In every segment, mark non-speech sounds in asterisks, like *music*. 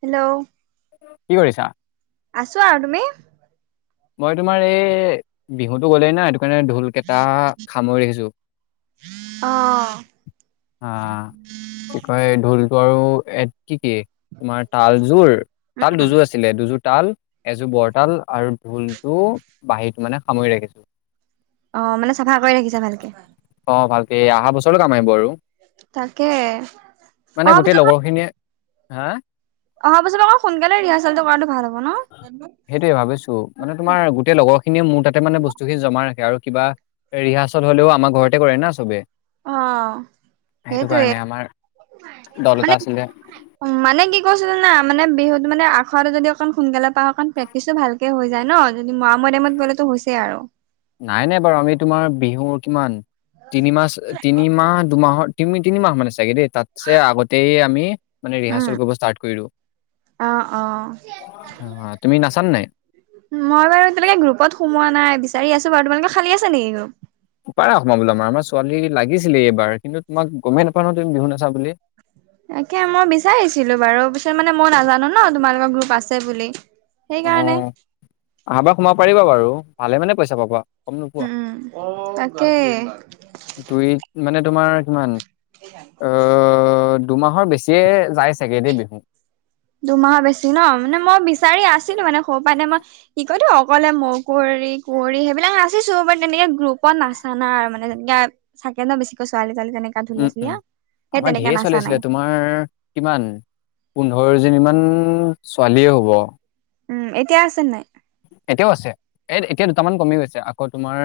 Hello কি কৰিছা। আছো আৰু তুমি? মই তোমাৰ এই বিহুতো গ'লেই না। মানে ঢোলকেইটা সামৰি আহিছো। অ' কি কয় ঢোল। ত আৰু এ কি কি তোমাৰ তালযোৰ তাল উম দুযোৰ আছিলে দুযোৰ। তাল এযোৰ বৰতাল আৰু ঢোলটো বাঁহীত মানে সামৰি ৰাখিছো। অ' মানে চাফা কৰি ৰাখিছা ভালকে। অ ভালকে অহা বছৰো কাম আহিব আৰু তাকে মানে অহা গোটেই বছৰ লগৰ খিনিয়ে হা অহা পাছত আকৌ সোনকালে ৰিহাৰ্চেলটো কৰাটো ভাল হব ন সেইটোয়ে ভাবিছো মানে তোমাৰ গোটেই লগৰ খিনিয়ে মোৰ তাতে মানে বস্তু খিনি জমা ৰাখে আৰু কিবা ৰিহাৰ্চেল হলেও আমাৰ ঘৰতে কৰে না চবে অ সেইটো সেইটোয়ে কাৰণে আমাৰ দল এটা মানে আছিলে মানে কি কৈছে জানা মানে বিহুত মানে আখাৰটো যদি অণ সোনকালে পাও অকণ প্ৰেক্টিচো ভালকে হৈ যায় ন যদি ম মৰ টাইমত গ'লেতো হৈছেই আৰু নাই নাই বাৰু আমি তোমাৰ বিহুৰ কিমান তিনিমাহ তিনিমাহ দুমাহত তিনি তিনিমাহ মানে চাগে দেই তাতছে আগতেই আমি মানে ৰিহাৰ্চেল কৰিব ষ্টাৰ্ট কৰি দিও অ অ অ তুমি নাচানে নাই মই বাৰু এতিয়ালৈকে গ্ৰুপত সোমোৱা নাই বিচাৰি আছো বাৰু তোমালোকৰ খালী আছে নেকি গ্ৰুপ পাৰা সোমাবলে আমাৰ আমাৰ ছোৱালী লাগিছিলে এইবাৰ কিন্তু তোমাক গমেই নাপাও নহয় তুমি বিহু নাচা বুলি তাকে মই বিচাৰিছিলো বাৰু পিছত মানে মইও নাজানো ন তোমালোকৰ গ্ৰুপ আছে বুলি অ সেইকাৰণে আহা বাৰ সোমাব পাৰিবা বাৰু ভালে মানে পইচা পাবা কম নোপোৱা উম তাকে দুই মানে তোমাৰ কিমান স অ হ দুমাহৰ বেছিয়ে যায় চাগে দেই বিহু দুমাহৰ বেছি ন মানে মই বিচাৰি আছো সেই মানে স প নে মই কি কতো অকলে ম কী কোঁ সেইিলাক নাচিছো বু তেনেকে গ্ৰুপত ত নাচানাই আৰু মানে যেনে চাগে ন বেছিকৈ ছোৱালী ছোৱালী তেনেকা ঢুলীয়া উম উম চুলীয়া সেই আমাৰ তেনেকে ঢেৰ নাচা ছোৱালি নাই। আছিলে তোমাৰ কিমান পোন্ধৰজনীমান ছোৱালীয়ে হ'ব উম এতিয়া আছে নাই এতিয়াও আছে এ এতিয়া দুটামান কমি গৈছে আকৌ তোমাৰ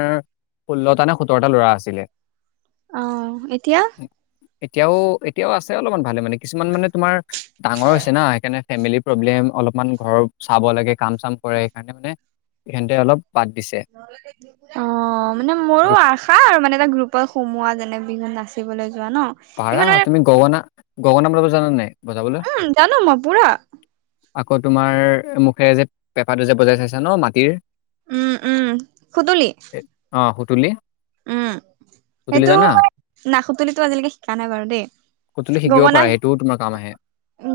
ষোল্লটা নে সোতৰটা ল'ৰা আছিলে অ এতিয়া এতিয়াও এতিয়াও আছে অলপমান ভালে মানে কিছুমান মানে তোমাৰ ডাঙৰ হৈছে না সেইকাৰণে ফেমেলি প্ৰব্লেম অলপমান ঘৰৰ চাব লাগে কাম চাম কৰে সেইকাৰণে মানে সহেঁতে অলপ বাদ দিছে অ মানে মোৰো গ্ৰুপ- আশা আৰু মানে এটা গ্ৰুপত সোমোৱা যেনে বিহুনাচিম পাৰা তুমি গগনা গগনা বজাব জানা নে নাই বজাবলৈ উম জনো ম ই পুৰা আকৌ তোমাৰ মুখেৰে যে পেপাটো যে বজাই চাইছা ন মাটিৰ উম, উম, খুদুলি। এ- অ সুতুলি উম, সুতুলি সেইটো জানা এই, না খুদুলিটো আজিলৈকে জানে বাৰু দেই, সুতুলি শিকিব গগনা পাৰা সেইটোও তোমাৰ কাম আহে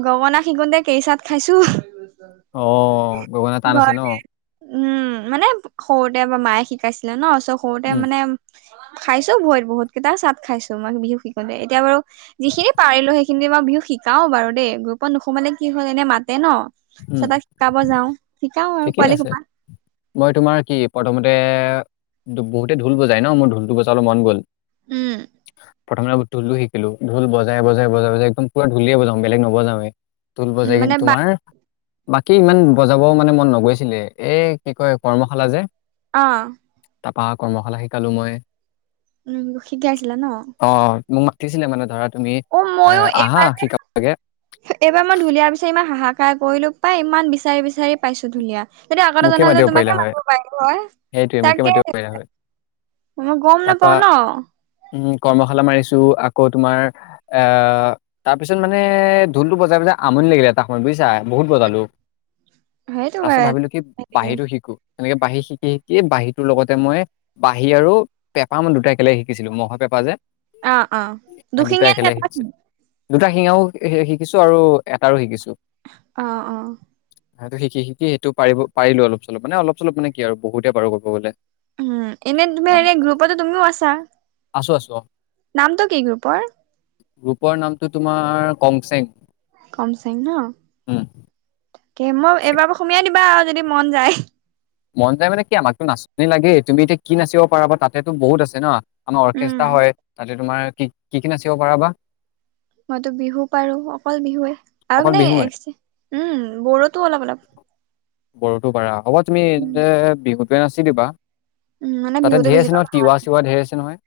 গগনা শিকোঁতে কেইচাট খাইছো। অ গগনা টান আছে ন ঘৰতে, উম, মানে সৰুতে মা মায়ে শিকাইছিলে ন'। ত' সৰুতে উম মানে খাইছোঁ বহুত, বহুত কেইটা চাত খাইছোঁ মই বিহু শিকিবলৈ, এতিয়া বাৰু যিখিনি পাৰিলো, সেইখিনি বিহু শিকাও বাৰু দেই, গ্ৰুপত নোসোমালে কি হ'ল? এনে মাতে ন', উম চ' তাত শিকাব যাওঁ। ঠিকেই আছে মই তোমাৰ কি প্ৰথমতে বহুতে ঢোল বজাই ন মোৰঢোঁলতো বজাবলৈ মন গ'ল উম প্ৰথমে ঢোঁলতো শিকিলো ঢোঁল বজাই বজাই বজাই বজাই একদম পুৰাঢোঁলেই বজাওঁ বেলেগ নবজাওে ঢোঁল উম বজাই কি মানে বা তোমাৰ বাকী ইমান বজাব মানে নগৈছিলোএই কি কয় কৰ্মশালা যে অ তাৰপা আকৌ কৰ্মশালা শিকালো মই উম, শিকাইছিলা ন'। অ মোক মাতিছিলে মানে, ধৰা তুমি অ', এ ময়ো আহা এইবাৰ যে, শিকাব লাগে এইবাৰ মই ঢুলীয়া বিচাৰি ইমান হাহাক ট্ৰাই কৰিলো পাই, ইমান বিচাৰি বিচাৰি পাইছো ঢুলীয়া। সেইটো আগতেই মোকে জনা হ'লে, মাতিব পাৰিলা তোমাকেই হয় মাতিব পাৰিলোঁ হয়, সেইটোৱে মোকে মাতিব তাকেহে। পাৰিলা হয় মই গম তাপা নাপাওঁ ন'। উম, কৰ্মশালা মাৰিছো, আকৌ তোমাৰ আহ তাৰপিছত মানে ঢোলটো বজাই বজাই আমনি লাগিলে এটা সময়ত, বুজিছা? বহুত বজালোঁ। সেইটো হয়। বাঁহীটো শিকো। এনেকে বাঁহী শিকি শিকি, বাঁহীটোৰ লগতে মই বাঁহী আৰু পেঁপা মই দুটাই একেলগ শিকিছিলোঁ, মহৰ পেঁপা যে। অ', অ', সেই দুটা দুশিঙীয়া একেলগে পেঁপা শিকিছিলোঁ দুটা শিঙাও শিকিছোঁ আৰু এটাৰো শিকিছোঁ। অ', অ। সেইটো শিকি শিকি এইটো পাৰ পাৰিলো অলপ চলপ, মানে অলপ চলপ মানে কি আৰু? বহুতেই পাৰো ক'ব গ'লে। উম, এনেই তুমি হেৰি, গ্ৰুপতো তুমিও আছা। আছো আছো, অ'। নামটো কি গ্ৰুপৰ? গ্ৰুপৰ নামটো তোমাৰ কংচেং। কংচেং ন', উম, তাকে মই কংচেং এইবাৰ পৰা সুমিয়াই দিবা। যদি মন যায়। মন যায় মানে কি? আমাকতো নাচনি লাগেই, তুমি এতিয়া কি নাচিব পাৰা বা, তাতেতো বহুত আছে ন'। আমাৰ উম অৰ্কেষ্ট্ৰা হয়, তাতে তোমাৰ কি, কি কি নাচিব পাৰা বা? মইতো বিহু পাৰো, অকল বিহুৱেই আৰু অকল মানে বিহুৱে এক উম, বড়োতো অলপ অলপ। বড়োটো পাৰা, হ'ব তুমি এ উম বিহুটোৱেই নাচি দিবা। উম, মানে তাতে বিহুতটো ঢেৰ আছে বেছিকৈ নহয় ভাল, তিৱা চিৱা ঢেৰ আছে নহয়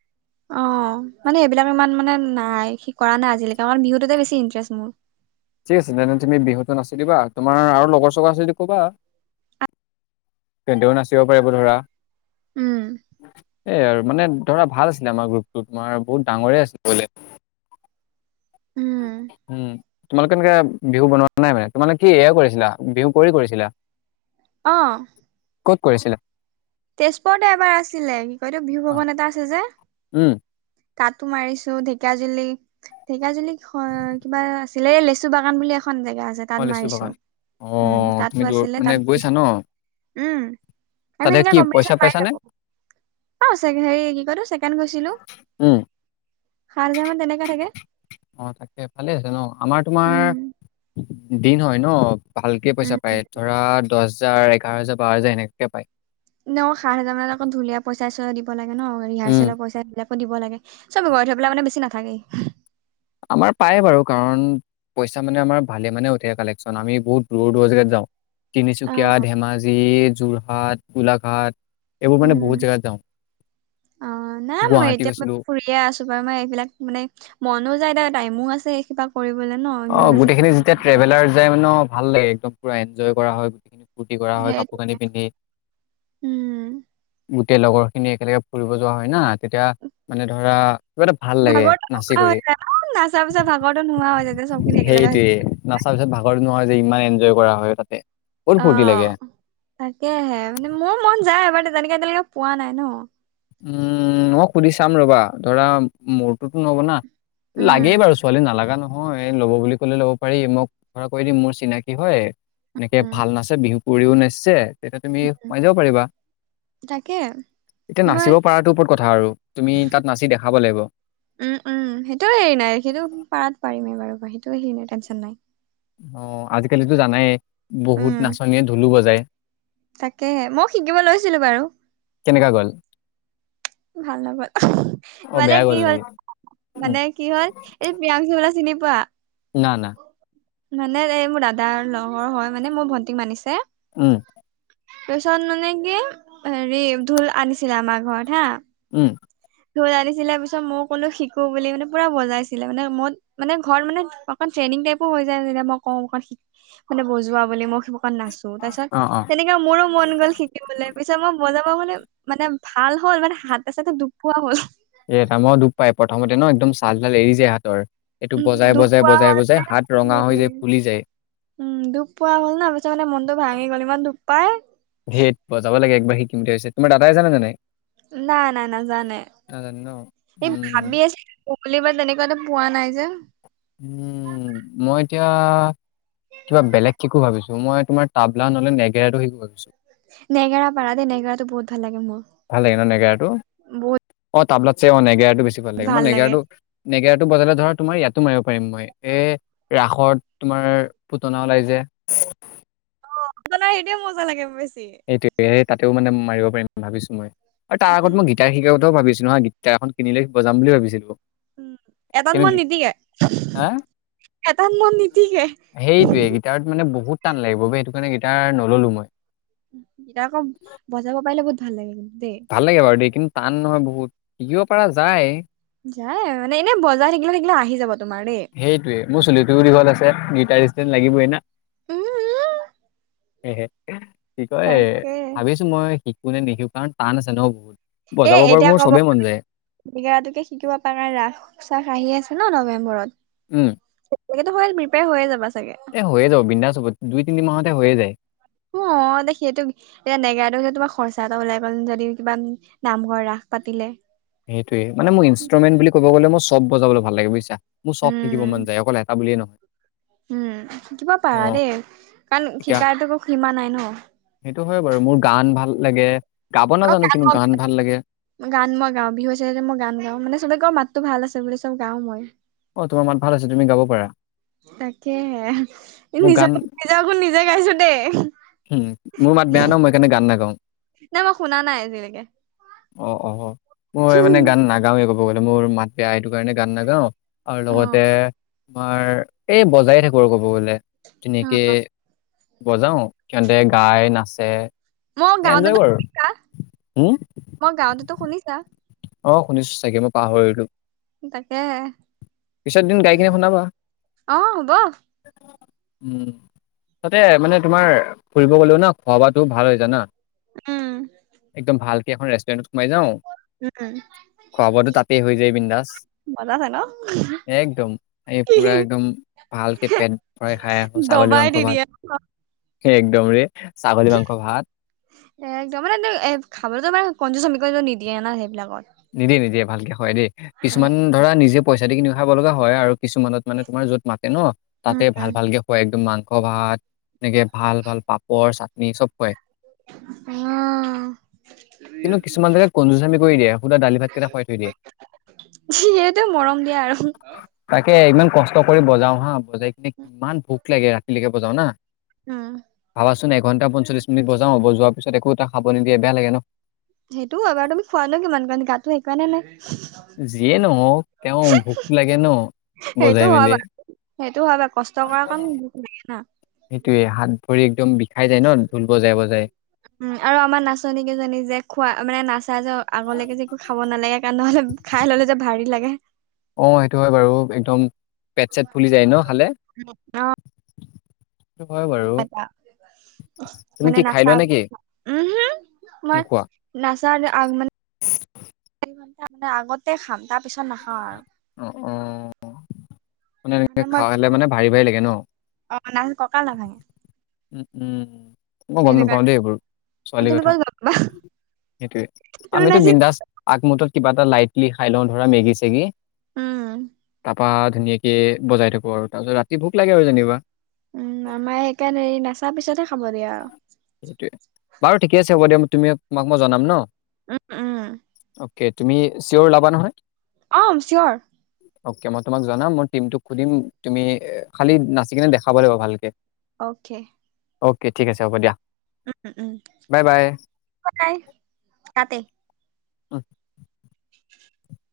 অ', মানে এইবিলাক ইমান মানে না নাই, সি কৰা নাই আজিলৈকে, আমাৰ বিহুটোতেই বেছি ইণ্টাৰেষ্ট মোৰ। ঠিক আছে তেনেহ'লে, তুমি বিহুটো নাচি দিবা, তোমাৰ আৰু লগৰ চগৰ আছে যদি ক'বা। তেহেটিও নাচিব পাৰিব ধৰা। উম। এই আৰু, মানে ধৰা, ভাল আছিলে আমাৰ গ্ৰুপটো তোমাৰ, বহুত ডাঙৰেই আছিলে বোলে। উম উম। তোমালোকে এনেকে বিহু বনোৱা নাই মানে, তোমালোকে কি এয়া কৰিছিলা? বিহু কুঁৱৰী কৰিছিলা। অ'। ক'ত কৰিছিলে? তেজপুৰতে এবাৰ আছিলে কি কয়তো বিহু ভৱন এটা আছে যে উম তাতো মাৰিছোঁ, ঢেকীয়াজুলি ঢেকীয়াজুলিত কিবা আছিলে লেচুবাগান বুলি এখন জেগা আছে অ তাত লিচু মাৰিছো, বাগান অ উম তাতো তুমি দূৰ আছিলে মানে তাত গৈছা মাৰিছো ন উম, আমি তাতে এনেকে কি কম্পিটিশন পইচা পাই পাইছানে থাকো। অ', হেৰি কতো ছেকেণ্ গৈছিলো উম। খাৰ জামান তেনেকাই থাকে। অ', তাকেই, ভালেই আছে ন', আমাৰ তোমাৰ উম দিন হয় ন'। ভালকেই উম পইচা পায়। ধৰা, দহ হোজাৰ, এঘাৰ হাজাৰ, বাৰ হাজাৰ এনেকুৱাকে পায়। ন' সাত হাজাৰ মান আকৌ ধুলীয়াৰ পইচাই দিব লাগে ন', উম। ৰিহাৰ্চেলৰ পইচা এইবিলাক। দিব লাগে, চব গৈ থৈ পেলাই মানে বেছি নাথাকেই। আমাৰ পায় বাৰু। কাৰণ পইচা মানে, আমাৰ ভালে মানে উঠে কালেকশন, আমি বহুত দূৰ-দূৰ, জেগাত যাও। অ তিনিচুকীয়া, ধেমাজি, যোৰহাট গোলাঘাট, এইবোৰ মানে উম বহুত জেগাত যাওঁ। অ', নাই মই গুৱাহাটী এতিয়া ম' গৈছিলো। ফুৰিয়ে আছো বাৰু মই এইবিলাক মানে, মনো যায় এতি টাইমো আছে *unintelligible* ন বিহু অ', নাচিব গোটেইখিনি যেতিয়া ট্ৰেভেলাৰ যাই ন', ভাল লাগে একদম পুৰা এনজয় কৰা হয় গোটেইখিনি। ফূৰ্টি কৰা হয়, সেই কাপোৰ কানি পিন্ধি। উম তেই লগৰ খিনি একেলগে ফুৰিব যোৱা হয় না', তেতিয়া মানে, ধৰা কিবা এটা ভাল লাগে ভাগৰটো নাচি নোহোৱা কৰি। হৈ যায় ন', নাচা পিছত ভাগৰটো নোহোৱা হৈ যায় চব। সেইটোৱে, নাচাৰ পিছত ভাগৰতো নোহোৱা হৈ যায়, ইমান এনজয় কৰা হয় তাতে। বহুত ফূৰ্তি লাগে অ', তাকেহে, মানে মোৰ মন যায় এবাৰ তেনেকে এতিয়ালেকে পোৱা নাই ন'। উম, মই সুধি চাম ৰ'বা, ধৰা মোৰটোতো নব না' লাগেই উম বাৰু ছোৱালী নালাগা ন হয় ল'ব বুলি কলে ল'ব পাৰি, ম'ই ধৰা কৈ দিম মোৰ চিনাকি হয়, এনেকে উম ভাল নাচে বিহু পুৰিও নাচিছে, তেতিয়া তুমি সোমাই যাব পাৰিবা। তাকে এতিয়া মই নাচিব পৰাটো ওপৰত কথা আৰু, তুমি, তাত নাচি দেখাব লাগিব। উম, উম, সেইটোও হেৰি নাই, সেইটো পাৰাত পাৰিমেই বাৰু, সেইটো হেৰি নাই, টেনশন নাই। অ', আজিকালিতো জানাই, বহুত উম নাচনীয়ে ঢোলো বজায়। তাকেহে, মই শিকিব লৈছিলো বাৰু। কেনেকা গ'ল ভাল নাপলো, অ মানে বেয়া কি গ'ল হ'ল নেকি উম মানে কি হ'ল, এই প্ৰিয়াংশু দা চিনি পোৱা না-না। মানে, এই মোৰ দাদাৰ লগৰ হয়, মানে মোক ভন্টি মানিছে উম। তাপিছত মানে কি, হেৰি ঢোল আনিছিলে আমাৰ ঘৰত হা উম লৈ আনিছিলে পিছত, মই কোনো শিকো বুলি মানে, পুৰা বজাইছিলে মানে, মত মানে ঘৰত মানে, অকণ ট্ৰেইনিং টাইপো হৈ যায় যে, মই কওঁ অকন শি মানে বজোৱা বুলি, মোক কত নাচো, তাৰ পিছত অ অ তেনেকে মোৰো মন গ'ল শিকিবলে পিছত মই বজাব বুলি, মানে ভাল হ'ল মানে হাতে চাতে দুখ পোৱা হ'ল। এটা মই দুখ পাই, প্ৰথমতে ন' একদম চাল তাল এৰি যায় হাতৰ। এইটো উম, বজাই দুখ বজাই পোৱা বজাই হ'ল বজাই যে, হাত ৰঙা হৈ সেইটোৱে যায় ফুলি যায় উম, দুখ পোৱা হ'ল ন', পিছত মানে মনটো ভাঙি গ'ল, ইমান দুখ পাই। ধেত' বজাব লাগে, একবাৰ সিকিমতি *unintelligible* হৈছে তোমাৰ দাদাই, জানে নে নাই? নাই-নাই, নাজানে, নাজানে ন এই উম ভাবি আছে বুলিবা তেনেকুৱাটো, পোৱা নাই যে'। উম, মই এতিয়া, কিবা বেলেগ শিকো ভাবিছো। মই তোমাৰ তাবলা, নহলে নেগেৰাটো শিকো ভাবিছো। নেগেৰা পাৰা দেই, নেগেৰাটো বহুত ভাল লাগে মোৰ, বহুত। তাবলাতছে অ', নেগেৰাটো বেছি ভাল লাগে। মই নেগেৰাটো-নেগেৰাটো, বজালে ধৰা তোমাৰ ইয়াত টো, মাৰিব পাৰিম মই। এই ৰাসত, তোমাৰ পুতনা ওলাই যে। আপোনাৰ *inaudible* সেইটোৱে, সেই তাতেও মানে, মাৰিব পাৰিম ভাবিছো মই। আৰু তাৰ আগত উম মই, গিটাৰ শিকাৰ কথাও ভাবিছো। নহয়, গীতাৰ এখন কিনি লৈ, বজাম বুলি ভাবিছিলোঁ। উম, এটাত মন নিটিকে। হা এটাত মন নীতিকে। সেইটোৱে গীটাৰত মানে বহুত টান লাগিব বে', সেইটো কাৰণে গীতাৰ নল'লো মই। গীতাৰ আকৌ বজাব পাৰিলে বহুত ভাল লাগে কিন্তু দেই ভাল লাগে বাৰু দেই, কিন্তু টান নহয় বহুত, শিকিব পৰা যায়। যাই আৰু মানে এনেই বজাৰ থাকিলে থাকিলে আহি যাব তোমাৰ দেই সেইটোৱে মোৰ চুলিটোও দীঘল আছে গিটাৰষ্টেন্ত লাগিবই না। উম উম কি কয়, তাকে ভাবিছো মই শিকো নে নিশিকো কাৰণ টান আছে ন বহুত এ, বজাব বাৰু এতিয়া মোৰ কব, চবেই মন যায় নেগৰাটোকে শিকিব পাৰ নাই ৰাস চাস আহি আছে। এনেও নৱেম্বৰত। উম *unintelligible* হ'ল প্ৰিপেয়াৰ হৈয়ে যাবা চো এ হৈয়ে যাব বিন্দাছ হব, দুই তিনি মাহতে হৈয়ে যায়। অ, এ সেইটো এতিয়া নেগাৰাটো যে তোমাৰ খৰচা এটা ওলাই গ'ল, যদি কিবা নামঘৰ ৰাস পাতিলে। সেইটোৱেই, মানে মোক ইনষ্ট্ৰমেণ্ট বুলি ক'ব গ'লে মই চব বজাবলৈ ভাল লাগে বুজিছা। মোৰ চব শিকিব মন উম যায়, অকল এটা বুলিয়ে নহয়। উম শিকিব পাৰা অ দেই, কাৰণ এতিয়া শিকাৰটো কোনো সীমা নাই ন'। সেইটো হয় বাৰু, মোৰ গান ভাল লাগে, গাব নাজানো কিন্তু গান ভাল লাগে ধৰা এতিয়া মই গান গাওঁ, মানে চবে কই মাততো ভাল আছে বুলি, চ' গাও মই। অ তোমাৰ মাত ভাল আছে, তুমি গাব পাৰা। তাকেহে, এই মোৰ গান নিজৰ নিজকো নিজে গাইছো দেই উম, মোৰ মাত বেয়া ন, মই সকাৰণে গান নাগাওঁ। নাই মই শুনা নাই আজিলৈকে অ'-অ'-অ', মই মানে গান নাগাঁওৱে ক'ব গ'লে মোৰ মাত বেয়া এইটোৰ কাৰণে গান নাগাওঁ, আৰু অ লগতে তোমাৰ এই বজাই থাকো আৰু ক'ব গলে, তেনেকে অ বজাও সিহঁতে গাই, নাচে। মই এনজয় গাঁওতেতো কৰো শুনিছা? হম মই গাঁওতেতো শুনিছা? অ, শুনিছো চাগে মই পাহৰিলো। তাকেহে। পিছত এদিন গাই কিনে শুনাবা। অ হ'ব উম তাতে মানে তোমাৰ ফুৰিব গলেও ন, খোৱা বোৱাতো ভাল হয় জানা। উম একদম ভালক এখন ৰেষ্টুৰেণ্টত সোমাই যাওঁ, উম খোৱা বোৱাতো তাতে হৈ যায় বিন্দাজ। মজা আছে ন একদম, এই কি পুৰা একদম ভালকে পেট ভৰাই খাই আহো ছাগলী মাংস ভাত। অ', একদম ৰে। ছাগলী মাংস ভাত একদম মানে কি এ খাবলৈতো *unintelligible* *unintelligible* নিদিয়ে না সেইবিলাকত। নিদিয়ে-নিদিয়ে ভালকে খুৱাই দেই, কিছুমান ধৰা নিজে পইচা দি কিনি খাব লগা হয় আৰু। কিছুমানত মানে তোমাৰ য'ত মাতে ন', উম তাতে ভাল ভালকে হয় একদম মা মাংস ভাত এনেকে ভাল-ভাল পাপৰ, চাটনি চব খুৱাই। উম কিন্তু কিছুমান জেগাত কনজুচামি কৰি দিয়ে। সুধা দালি ভাতকেইটা খোৱাই থৈ দিয়ে। সিহঁতেও মৰম দিয়া আৰু। তাকে ইমান কষ্ট কৰি বজাও হা বজাই কিনে কিমান ভোক লাগে ৰাতিলৈকে বজাও না। অ'। *unintelligible* এঘণ্টা পঞ্চলিছ মিনিট বজাও বজোৱাৰ পিছত একো এটা খাব নিদিয়ে বেয়া লাগে ন'। সেইটোও হয় বাৰু তুমি খোৱানে কিমান কাৰণ গাটো সেইকাৰণেই নাই। যিয়ে নহওক, তেওঁ ভোকটো লাগে ন' সেইটো বজাই হয় মেলি। বাৰু সেইটো হয় বাৰু, কষ্ট কৰাৰ কাৰণে ভুকটু লাগে না। সেইটোয়ে হাত ভৰি একদম বিষাই যায় ন', ঢোল বজাই-বজাই। উম, আৰু আমাৰ নাচনী কেইজনী যে, খোৱা মানে নাচ তাৰপিছত আগলৈকে যে একো খাব নালাগে। কাৰণ নহলে খাই ললে যে ভাৰী লাগে। অ, সেইটো হয় বাৰু। একদম পেট চেট ফুলি যায় ন খালে? অ সেইটো হয় বাৰু। তুমি মানে কি খাই নাচা লোৱা নেকি উম, হম, মই নোখোৱা নাচা আ মানে *unintelligible* আগতে খাম তাৰ পিছত নাখাওঁ আৰু। অ অ মানে এনেকে খাই আহিলে মানে ভাৰি ভাৰি লাগে ন'। অ নাচ কঁকাল নাভাঙে। উম, হম, মই গ'ম সেইটো নাপাওঁ কাৰণে। দেই এইবোৰ ছোৱালীৰ তুমি কথা। ক'ত গম পাবা সেইটোৱে, তুমি আমিতো নাচিবা। বিন্দাছ আগমতত কিবা এটা লাইটলি খাই লওঁ ধৰা মেগী চেগী। উম। বা ধুনীয়াকে বজাই থাকো আৰু তাৰপিছত ৰাতি ভোক লাগে আৰু যেনিবা। উম, আমাৰ সেইকাৰণে হেৰি নাচাৰ পিছতেহে খাব দিয়া আৰু। সেইটোৱে বাৰু ঠিক আছে হ'ব দিয়ক তুমি তোমাক মই জনাম ন'। উম, উম। অ'কে তুমি চিঅ'ৰ ওলাবা নহয়। অম, চিয়ৰ। অ'কে, মই তোমাক জনাম মই টিমোক সুধিম তুমি এ খালি নাচি কিনে দেখাব লাগিব ভালকে। অ'কে। অ'কে, ঠিক আছে হ'ব দিয়া। উম-উ-উম, বাই বাই বাই তাতে। অ'। *inaudible*